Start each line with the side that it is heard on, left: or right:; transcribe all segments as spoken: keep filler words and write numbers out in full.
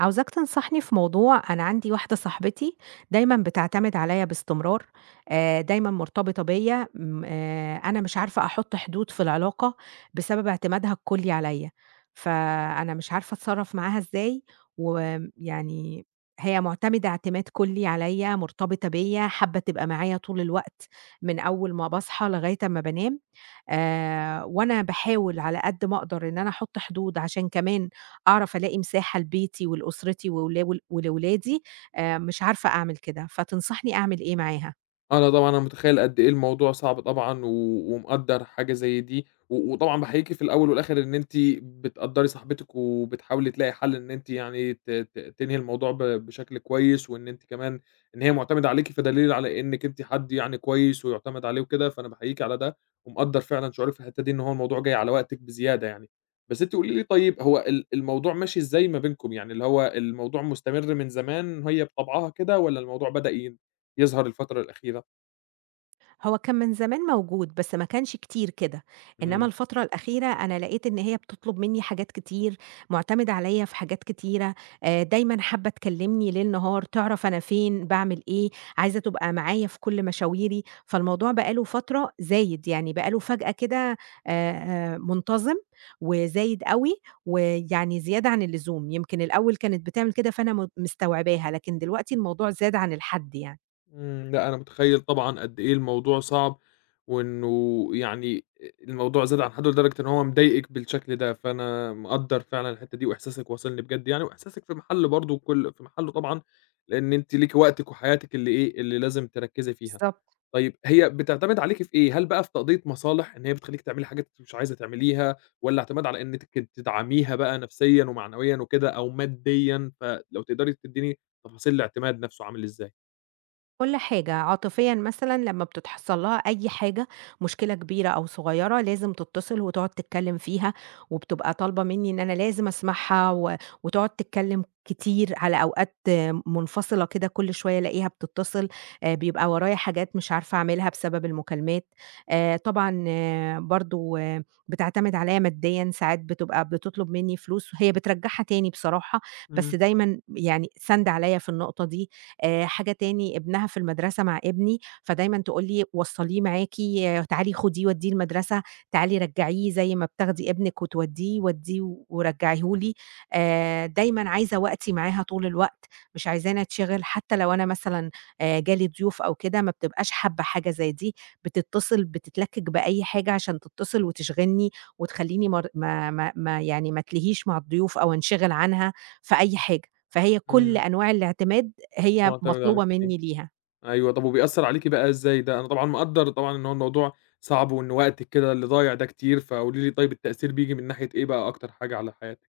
right: عاوزاك تنصحني في موضوع. أنا عندي واحدة صاحبتي دايمًا بتعتمد عليّا باستمرار، آآ دايمًا مرتبطة بيّا، م آآ أنا مش عارفة أحط حدود في العلاقة بسبب اعتمادها الكلي عليّا، فأنا مش عارفة أتصرّف معاها إزاي، ويعني هي مُعتمدة اعتماد كلي عليّا، مرتبطة بيّا، حابة تبقى معايا طول الوقت من أول ما باصحى لغاية أمّا بانام. آآ وأنا باحاول على قد ما أقدر إن أنا أحُط حدود عشان كمان أعرف ألاقي مساحة لبيتي ولأسرتي وولا ول ولولادي، آآ مش عارفة أعمل كده، فتنصحني أعمل إيه معاها؟
left: أنا طبعًا أنا متخيّل قد إيه الموضوع صعب طبعًا و ومقدّر حاجة زي دي، و وطبعًا باحييكِ في الأول والآخر إن أنتِ بتقدّري صاحبتِك وبتحاولي تلاقي حل إن أنتِ يعني ت ت تنهي الموضوع ب بشكل كويس، وإن أنتِ كمان إن هي معتمدة عليكِ فدليل على إنِّك أنتِ حد يعني كويس ويُعتمد عليه وكده، فأنا باحييكِ على ده، ومقدّر فعلًا شعورِك في الحتّة دي إن هو الموضوع جاي على وقتِك بزيادة يعني. بس أنتِ قولي لي طيب هو ال الموضوع ماشي إزاي ما بينكم؟ يعني اللي هو الموضوع مستمر من زمان هي بطبعها كده والّا الموضوع بدأ ي يظهر الفترة الأخيرة؟
right: هو كان من زمان موجود، بس ما كانش كتير كده، إنما
left: إمم،
right: الفترة الأخيرة أنا لقيت إن هي بتطلب منّي حاجات كتير، معتمدة عليّا في حاجات كتيرة، آآ دايمًا حابة تكلمني ليل نهار، تعرف أنا فين، باعمل إيه، عايزة تبقى معايا في كل مشاويري، فالموضوع بقى له فترة زايد، يعني بقى له فجأة كده آآ منتظم وزايد أوي، ويعني زيادة عن اللزوم، يمكن الأول كانت بتعمل كده فأنا م مستوعباها، لكن دلوقتي الموضوع زاد عن الحد يعني.
left: إمم، لأ أنا متخيّل طبعًا قد إيه الموضوع صعب، وإنه يعني آآ الموضوع زاد عن حدّه لدرجة إن هو مضايقِك بالشكل ده، فأنا مقدّر فعلًا الحتّة دي وإحساسِك واصلني بجد يعني، وإحساسِك في محله برضه كل في محله طبعًا، لإن أنتِ ليكِ وقتِك وحياتِك اللي إيه، اللي لازم تركّزي فيها.
right: بالضبط.
left: طيب هي بتعتمد عليكِ في إيه؟ هل بقى في تقضية مصالح إن هي بتخلّيكِ تعملي حاجات أنتِ مش عايزة تعمليها، والّا اعتماد على إنِّك تدعميها بقى نفسيًا ومعنويًا وكده أو ماديًا، فلو تقدري تدّيني تفاصيل الاعتماد نفسه عامل إزاي؟
right: كل حاجة، عاطفيًا مثلًا لمّا بتتحصل لها أي حاجة، مشكلة كبيرة أو صغيرة، لازم تتصل وتقعد تتكلم فيها، وبتبقى طالبة مني إن أنا لازم أسمعها و وتقعد تتكلم كتير على أوقات آه، منفصلة كده كل شوية ألاقيها بتتصل، آآ بيبقى ورايا حاجات مش عارفة أعملها بسبب المكالمات، آآ طبعًا برضه بتعتمد عليَّ ماديًا، ساعات بتبقى بتطلب مني فلوس، هي بترجّعها تاني بصراحة، بس
left: إمم.
right: دايمًا يعني ساندة عليَّ في النقطة دي، آآ حاجة تاني ابنها في المدرسة مع ابني، فدايمًا تقول لي: "وصّليه معاكِ، تعالي خديه ودّيه المدرسة، تعالي رجّعيه زي ما بتاخدي ابنِك وتودّيه، ودّيه ورجّعيه لي." آآ دايمًا عايزة وقتي معاها طول الوقت، مش عايزاني أتشغِل حتى لو أنا مثلًا آآ جالي ضيوف أو كده ما بتبقاش حابة حاجة زي دي، بتتصل بتتلكِّك بأي حاجة عشان تتصل وتشغِلني وتخلّيني مر ما ما ما يعني ما أتلهيش مع الضيوف أو أنشغِل عنها في أي حاجة، فهي كل
left: إمم،
right: أنواع الاعتماد هي
left: مُعتمد عليك
right: مطلوبة
left: فيه،
right: منّي ليها،
left: أيوه، طَب وبيأثّر عليكِ بقى إزاي ده؟ أنا طبعًا مقدّر طبعًا إن هو الموضوع صعب وإن وقتِك كده اللي ضايع ده كتير، فقولي لي طيب التأثير بييجي من ناحية إيه بقى أكتر حاجة على حياتِك؟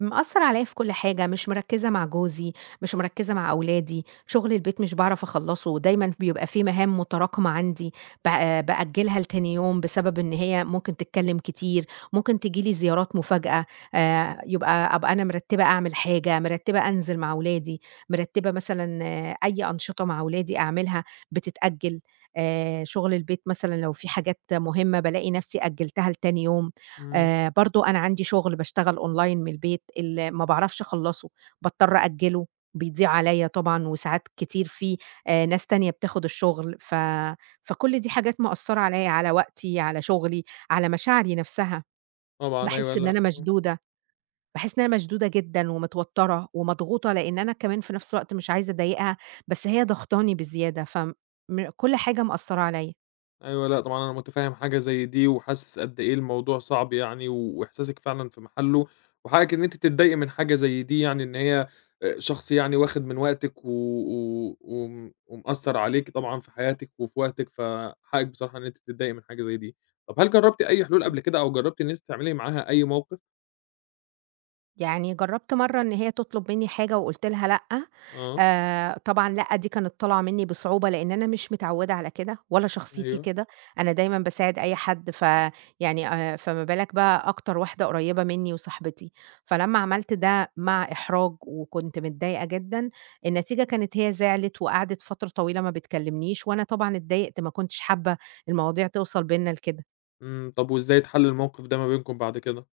right: مأثّر عليَّ في كل حاجة، مش مركّزة مع جوزي، مش مركّزة مع أولادي، شغل البيت مش باعرف أخلّصه، دايمًا بيبقى في مهام متراكمة عندي ب بأجّلها لتاني يوم بسبب إن هي ممكن تتكلّم كتير، ممكن تيجي لي زيارات مفاجأة، آآ يبقى أبقى أنا مرتّبة أعمل حاجة، مرتّبة أنزل مع أولادي، مرتّبة مثلًا آه، أي أنشطة مع أولادي أعملها بتتأجّل، آآ شغل البيت مثلًا لو في حاجات مهمة بالاقي نَفْسي أجّلتها لتاني يوم.
left: إمم.
right: آآ برضه أنا عندي شغل باشتغل online من البيت، ال ما باعرفش أخلّصه، باضطر أأجّله، بيضيع عليّا طبعًا وساعات كتير في آآ ناس تانية بتاخد الشغل، ف فكل دي حاجات مأثّرة عليّا، على وقتي، على شغلي، على مشاعري نَفْسها.
left: طبعًا أيوه،
right: باحس إن
left: لأ.
right: أنا مشدودة، باحس إن أنا مشدودة جدًا ومتوتّرة ومضغوطة، لإن أنا كمان في نَفْس الوقت مش عايزة أضايقها، بس هي ضاغطاني بزيادة، فم كل حاجة مأثّرة عليّا.
left: أيوه، لأ طبعًا أنا متفهّم حاجة زي دي، وحاسس قد إيه الموضوع صعب يعني، و- وإحساسِك فعلًا في محله، وحقِّك إن أنتِ تتضايقي من حاجة زي دي يعني، إن هي آآ شخص يعني واخد من وقتِك و و وم ومأثّر عليكِ طبعًا في حياتِك وفي وقتِك، فحقِّك بصراحة إن أنتِ تتضايقي من حاجة زي دي. طَب هل جرّبتِ أي حلول قبل كده أو جرّبتِ إن أنتِ تعملي معاها أي موقف؟
right: يعني جرّبت مرّة إن هي تطلب منّي حاجة وقُلت لها لأ،
left: آه،
right: آآ طبعًا لأ دي كانت طالعة منّي بصعوبة، لإن أنا مش متعوّدة على كده ولا شخصيتي
left: أيوه،
right: كده، أنا دايمًا باساعد أي حد ف يعني آآ فما بالك بقى أكتر واحدة قريّبة منّي وصاحبتي، فلمّا عملت ده مع إحراج وكنت متضايقة جدًا، النتيجة كانت هي زعلِت وقعدت فترة طويلة ما بتكلّمنيش، وأنا طبعًا اتضايقت ما كنتش حابة المواضيع توصل بيننا لكده.
left: إمم، طَب وإزاي اتحَل الموقف ده ما بينكم بعد كده؟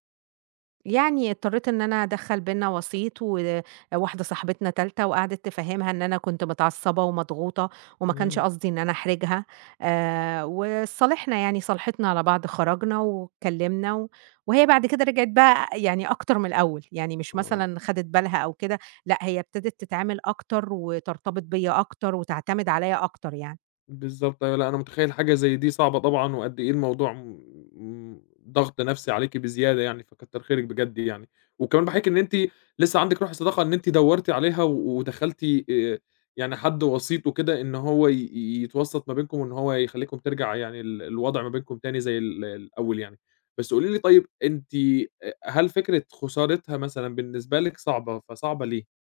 right: يعني اضطريت إن أنا أدخّل بيننا وسيط، وواحدة صاحبتنا تالتة وقعدت تفهّمها إن أنا كنت متعصبة ومضغوطة، وما كانش
left: إمم،
right: قصدي إن أنا أحرجها، آآ، وصالحنا يعني صالحتنا على بعض، خرجنا واتكلمنا، و وهي بعد كده رجعت بقى يعني أكتر من الأول، يعني مش
left: آه.
right: مثلًا خدت بالها أو كده، لأ هي ابتدت تتعامل أكتر وترتبط بيّا أكتر وتعتمد عليّا أكتر يعني.
left: بالضبط أيوه، لأ أنا متخيّل حاجة زي دي صعبة طبعًا، وقد إيه الموضوع م م ضغط نفسي عليكِ بزيادة يعني، فكتّر خيرِك بجد يعني، وكمان باحييكِ إن أنتِ لسه عندِك روح الصداقة إن أنتِ دوّرتِ عليها و ودخّلتِ آآ، يعني حد وسيط وكده إن هو ي ي- يتوسّط ما بينكم، وإن هو يخلّيكم ترجع يعني ال الوضع ما بينكم تاني زي ال الأول يعني. بس قولي لي طيب أنتِ أ هل فكرة خسارتها مثلًا بالنسبة لِك صعبة، فصعبة ليه؟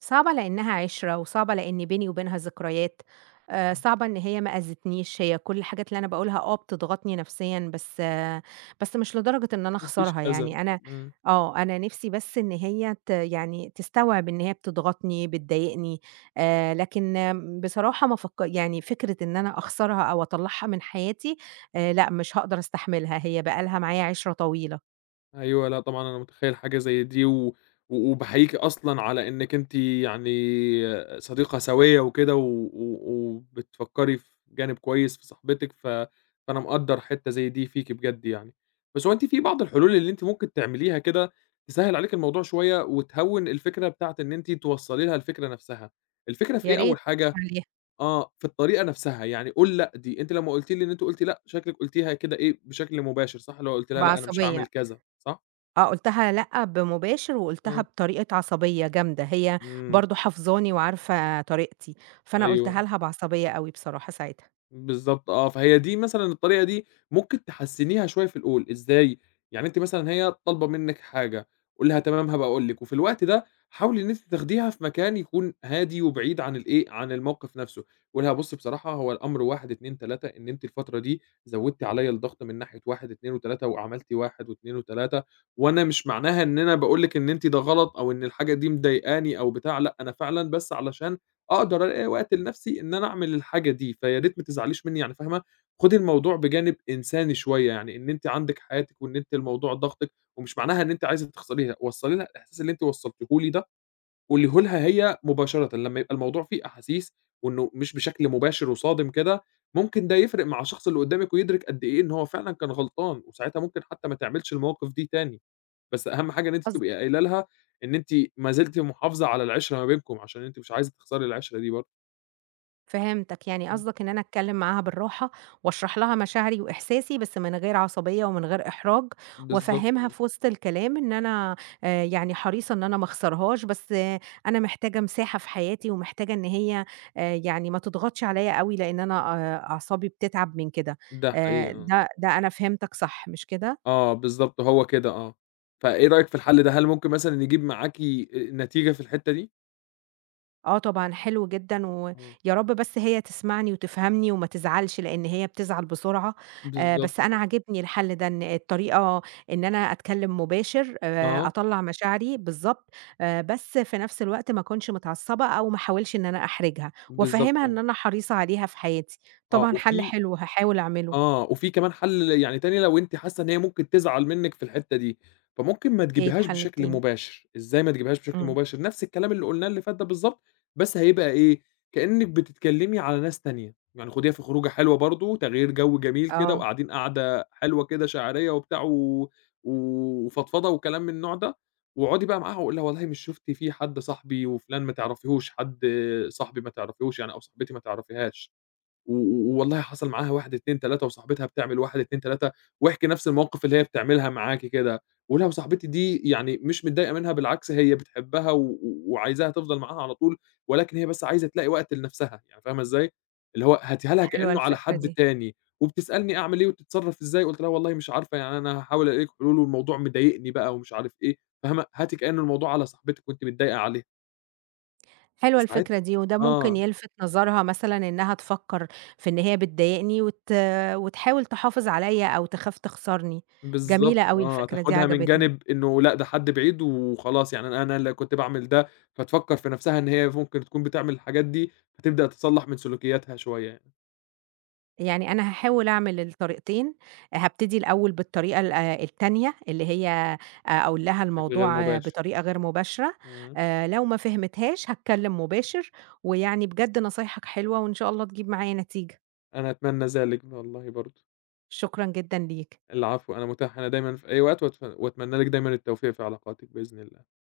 right: صعبة لإنها عِشرة، وصعبة لإن بيني وبينها ذكريات، آآ صعبة إن هي ما أذتنيش، هي كل الحاجات اللي أنا باقولها آه بتضغطني نفسيًا، بس آه، بس مش لدرجة إن أنا
left: ما فيش
right: أخسرها
left: أذى،
right: يعني، أنا
left: إمم.
right: آه، أنا نِفسي بس إن هي ت يعني تستوعب إن هي بتضغطني، بتضايقني، آآ لكن آم، بصراحة ما فك يعني فكرة إن أنا أخسرها أو أطلّعها من حياتي، آآ لأ مش هاقدر أستحملها، هي بقى لها معايا عِشرة طويلة،
left: أيوه، لأ طبعًا أنا متخيّل حاجة زي دي، و وباحييكِ أصلًا على إنِّك أنتِ يعني صديقة سويّة وكده، و و وبتفكّري في جانب كويس في صاحبتِك، ف فأنا مقدّر حتّة زي دي فيكِ بجد يعني. بس هو أنتِ في بعض الحلول اللي أنتِ ممكن تعمليها كده تسهّل عليكِ الموضوع شوية، وتهوّن الفكرة بتاعة إن أنتِ توصّلي لها الفكرة نفسها. الفكرة في
right: يا
left: إيه أول
right: ريت
left: حاجة؟
right: عليها
left: آه، في الطريقة نفسها، يعني قُل لأ دي، أنتِ لمّا قُلتِ لي إن أنتِ قُلتِ لأ، شكلِك قُلتيها كده إيه، بشكل مباشر صح؟ اللي هو قُلتِ لها لأ أنا مش
right: بعصبية.
left: هاعمل كذا، صح؟
right: آه، قُلتها لأ بمباشر وقُلتها
left: آه،
right: بطريقة عصبية جامدة، هي
left: إمم،
right: برضه حافظاني وعارفة طريقتي، فأنا
left: أيوه،
right: قُلتها لها بعصبية أوي بصراحة ساعتها.
left: بالضبط آه، فهي دي مثلًا الطريقة دي ممكن تحسّنيها شوية في القول، إزاي؟ يعني أنتِ مثلًا هي طالبة منِّك حاجة، قولي لها تمام هابقى أقول لِك، وفي الوقت ده حاولي إن أنتِ تاخديها في مكان يكون هادي وبعيد عن الإيه، عن الموقف نفسه، قولي لها بُصّي بصراحة هو الأمر واحد، اتنين، تلاتة إن أنتِ الفترة دي زوّدتِ عليَّ الضغط من ناحية واحد، اتنين، تلاتة وعملتِ واحد، اتنين، تلاتة وأنا مش معناها إن أنا باقول لِك إن أنتِ ده غلط أو إن الحاجة دي مضايقاني أو بتاع، لأ أنا فعلًا بس علشان أقدر ألاقي وقت لنفسي إن أنا أعمل الحاجة دي، فيا ريت ما تزعليش منّي يعني فاهمة، خُدي الموضوع بجانب إنساني شوية، يعني إن أنتِ عندِك حياتِك وإن أنتِ الموضوع ضاغطِك، ومش معناها إن أنتِ عايزة تخسريها، وصّلي لها الإحساس اللي أنتِ وصّلتيه لي ده، قوليه لها هي مباشرةً، لمّا يبقى الموضوع فيه أحاسيس وإنه مش بشكل مباشر وصادم كده، ممكن ده يفرق مع الشخص اللي قدّامِك ويدرك قد إيه إن هو فعلًا كان غلطان، وساعتها ممكن حتى ما تعملش المواقف دي تاني، بس أهم حاجة إن أنتِ تبقي قايلة لها إن أنتِ ما زلتِ محافظة على العِشرة ما بينكم، عشان أنتِ مش عايزة تخسري العِشرة دي برضه.
right: فهمتك، يعني
left: إمم،
right: قصدك إن أنا أتكلّم معاها بالراحة وأشرح لها مشاعري وإحساسي، بس من غير عصبية ومن غير إحراج،
left: بالضبط
right: وأفهّمها
left: آه،
right: في وسط الكلام إن أنا آآ يعني حريصة إن أنا ما أخسرهاش، بس آه، أنا محتاجة مساحة في حياتي ومحتاجة إن هي آآ يعني ما تضغطش عليّا أوي، لإن أنا آآ أعصابي بتتعب من كده.
left: ده حقيقي
right: آآ
left: آه،
right: ده ده أنا فهمتك صح، مش كده؟
left: آه بالضبط هو كده آه، فإيه رأيك في الحل ده؟ هل ممكن مثلًا يجيب معاكِ آآ نتيجة في الحتّة دي؟
right: آه طبعًا حلو جدًا، ويا
left: آه،
right: رب بس هي تسمعني وتفهمني وما تزعلش، لإن هي بتزعل بسرعة، آآ
left: بالضبط
right: بس أنا عاجبني الحل ده، إن الطريقة إن أنا أتكلم مباشر،
left: آه،
right: آآ
left: آه،
right: أطلّع مشاعري بالضبط، آآ بس في نفس الوقت ما أكونش متعصبة أو ما احاولش إن أنا أحرجها،
left: بالضبط
right: وأفهمها
left: آه،
right: إن أنا حريصة عليها في حياتي.
left: آه
right: طبعًا حل
left: وفي
right: حلو هاحاول أعمله.
left: آه، وفي كمان حل يعني تاني لو أنتِ حاسة إن هي ممكن تزعل منِّك في الحتّة دي، فممكن ما
right: إيه
left: تجيبيهاش
right: الحل
left: بشكل
right: التاني؟
left: مباشر، إزاي ما تجيبيهاش بشكل
right: إمم،
left: مباشر؟ نفْس الكلام اللي قُلناه اللي فات ده بالضبط، بس هيبقى إيه، كإنِّك بتتكلّمي على ناس تانية، يعني خديها في خروجة حلوة برضه، تغيير جو جميل كده
right: آه،
left: وقاعدين قعدة حلوة كده شاعرية وبتاع و وفضفضة وكلام من النوع ده، واقعدي بقى معاها وقولي لها والله مش شُفتِ في حد صاحبي وفلان ما تعرفيهوش، حد صاحبي ما تعرفيهوش يعني أو صاحبتي ما تعرفيهاش. و و والله حصل معاها واحد، اتنين، تلاتة وصاحبتها بتعمل واحد، اتنين، تلاتة واحكِ نفس المواقف اللي هي بتعملها معاكِ كده، ولو صاحبتي دي يعني مش متضايقة منها بالعكس هي بتحبها و و- وعايزاها تفضل معاها على طول، ولكن هي بس عايزة تلاقي وقت لنفسها، يعني فاهمة إزاي؟ اللي هو هاتيها لها
right: حلوة
left: كإنه على
right: الفكرة
left: حد
right: دي.
left: تاني، وبتسألني أعمل إيه وتتصرف إزاي، قُلت لها والله مش عارفة يعني أنا هاحاول ألاقي لِك حلول والموضوع مضايقني بقى ومش عارف إيه، فاهمة؟ هاتي كأن الموضوع على صاحبتِك وأنتِ متضايقة عليها،
right: حلوة الفكرة
left: فساعتها
right: دي، وده ممكن
left: آه.
right: يلفت نظرها مثلًا إنها تفكّر في إن هي بتضايقني وت وتحاول تحافظ عليّا أو تخاف تخسرني،
left: بالضبط
right: جميلة أوي
left: آه،
right: الفكرة دي
left: تاخدها من
right: عجبتني،
left: جانب إنه لأ، ده حد بعيد وخلاص يعني أنا أنا اللي كنت باعمل ده، فتفكّر في نَفْسها إن هي ممكن تكون بتعمل الحاجات دي، فتبدأ تصلّح من سلوكياتها شوية يعني
right: يعني أنا هاحاول أعمل الطريقتين، هابتدي الأول بالطريقة ال آه التانية اللي هي أ أقول لها
left: بشكل غير
right: الموضوع آه،
left: مباشر،
right: بطريقة غير مباشرة،
left: إمم،
right: آآ لو ما فهمتهاش هاتكلم مباشر، ويعني بجد نصايحك حلوة وإن شاء الله تجيب معايا نتيجة،
left: أنا أتمنى ذلك والله برضه،
right: شكرًا جدًا ليك.
left: العفو أنا متاح هنا دايمًا في أي وقت وأتف وأتمنى لِك دايمًا التوفيق في علاقاتِك بإذن الله.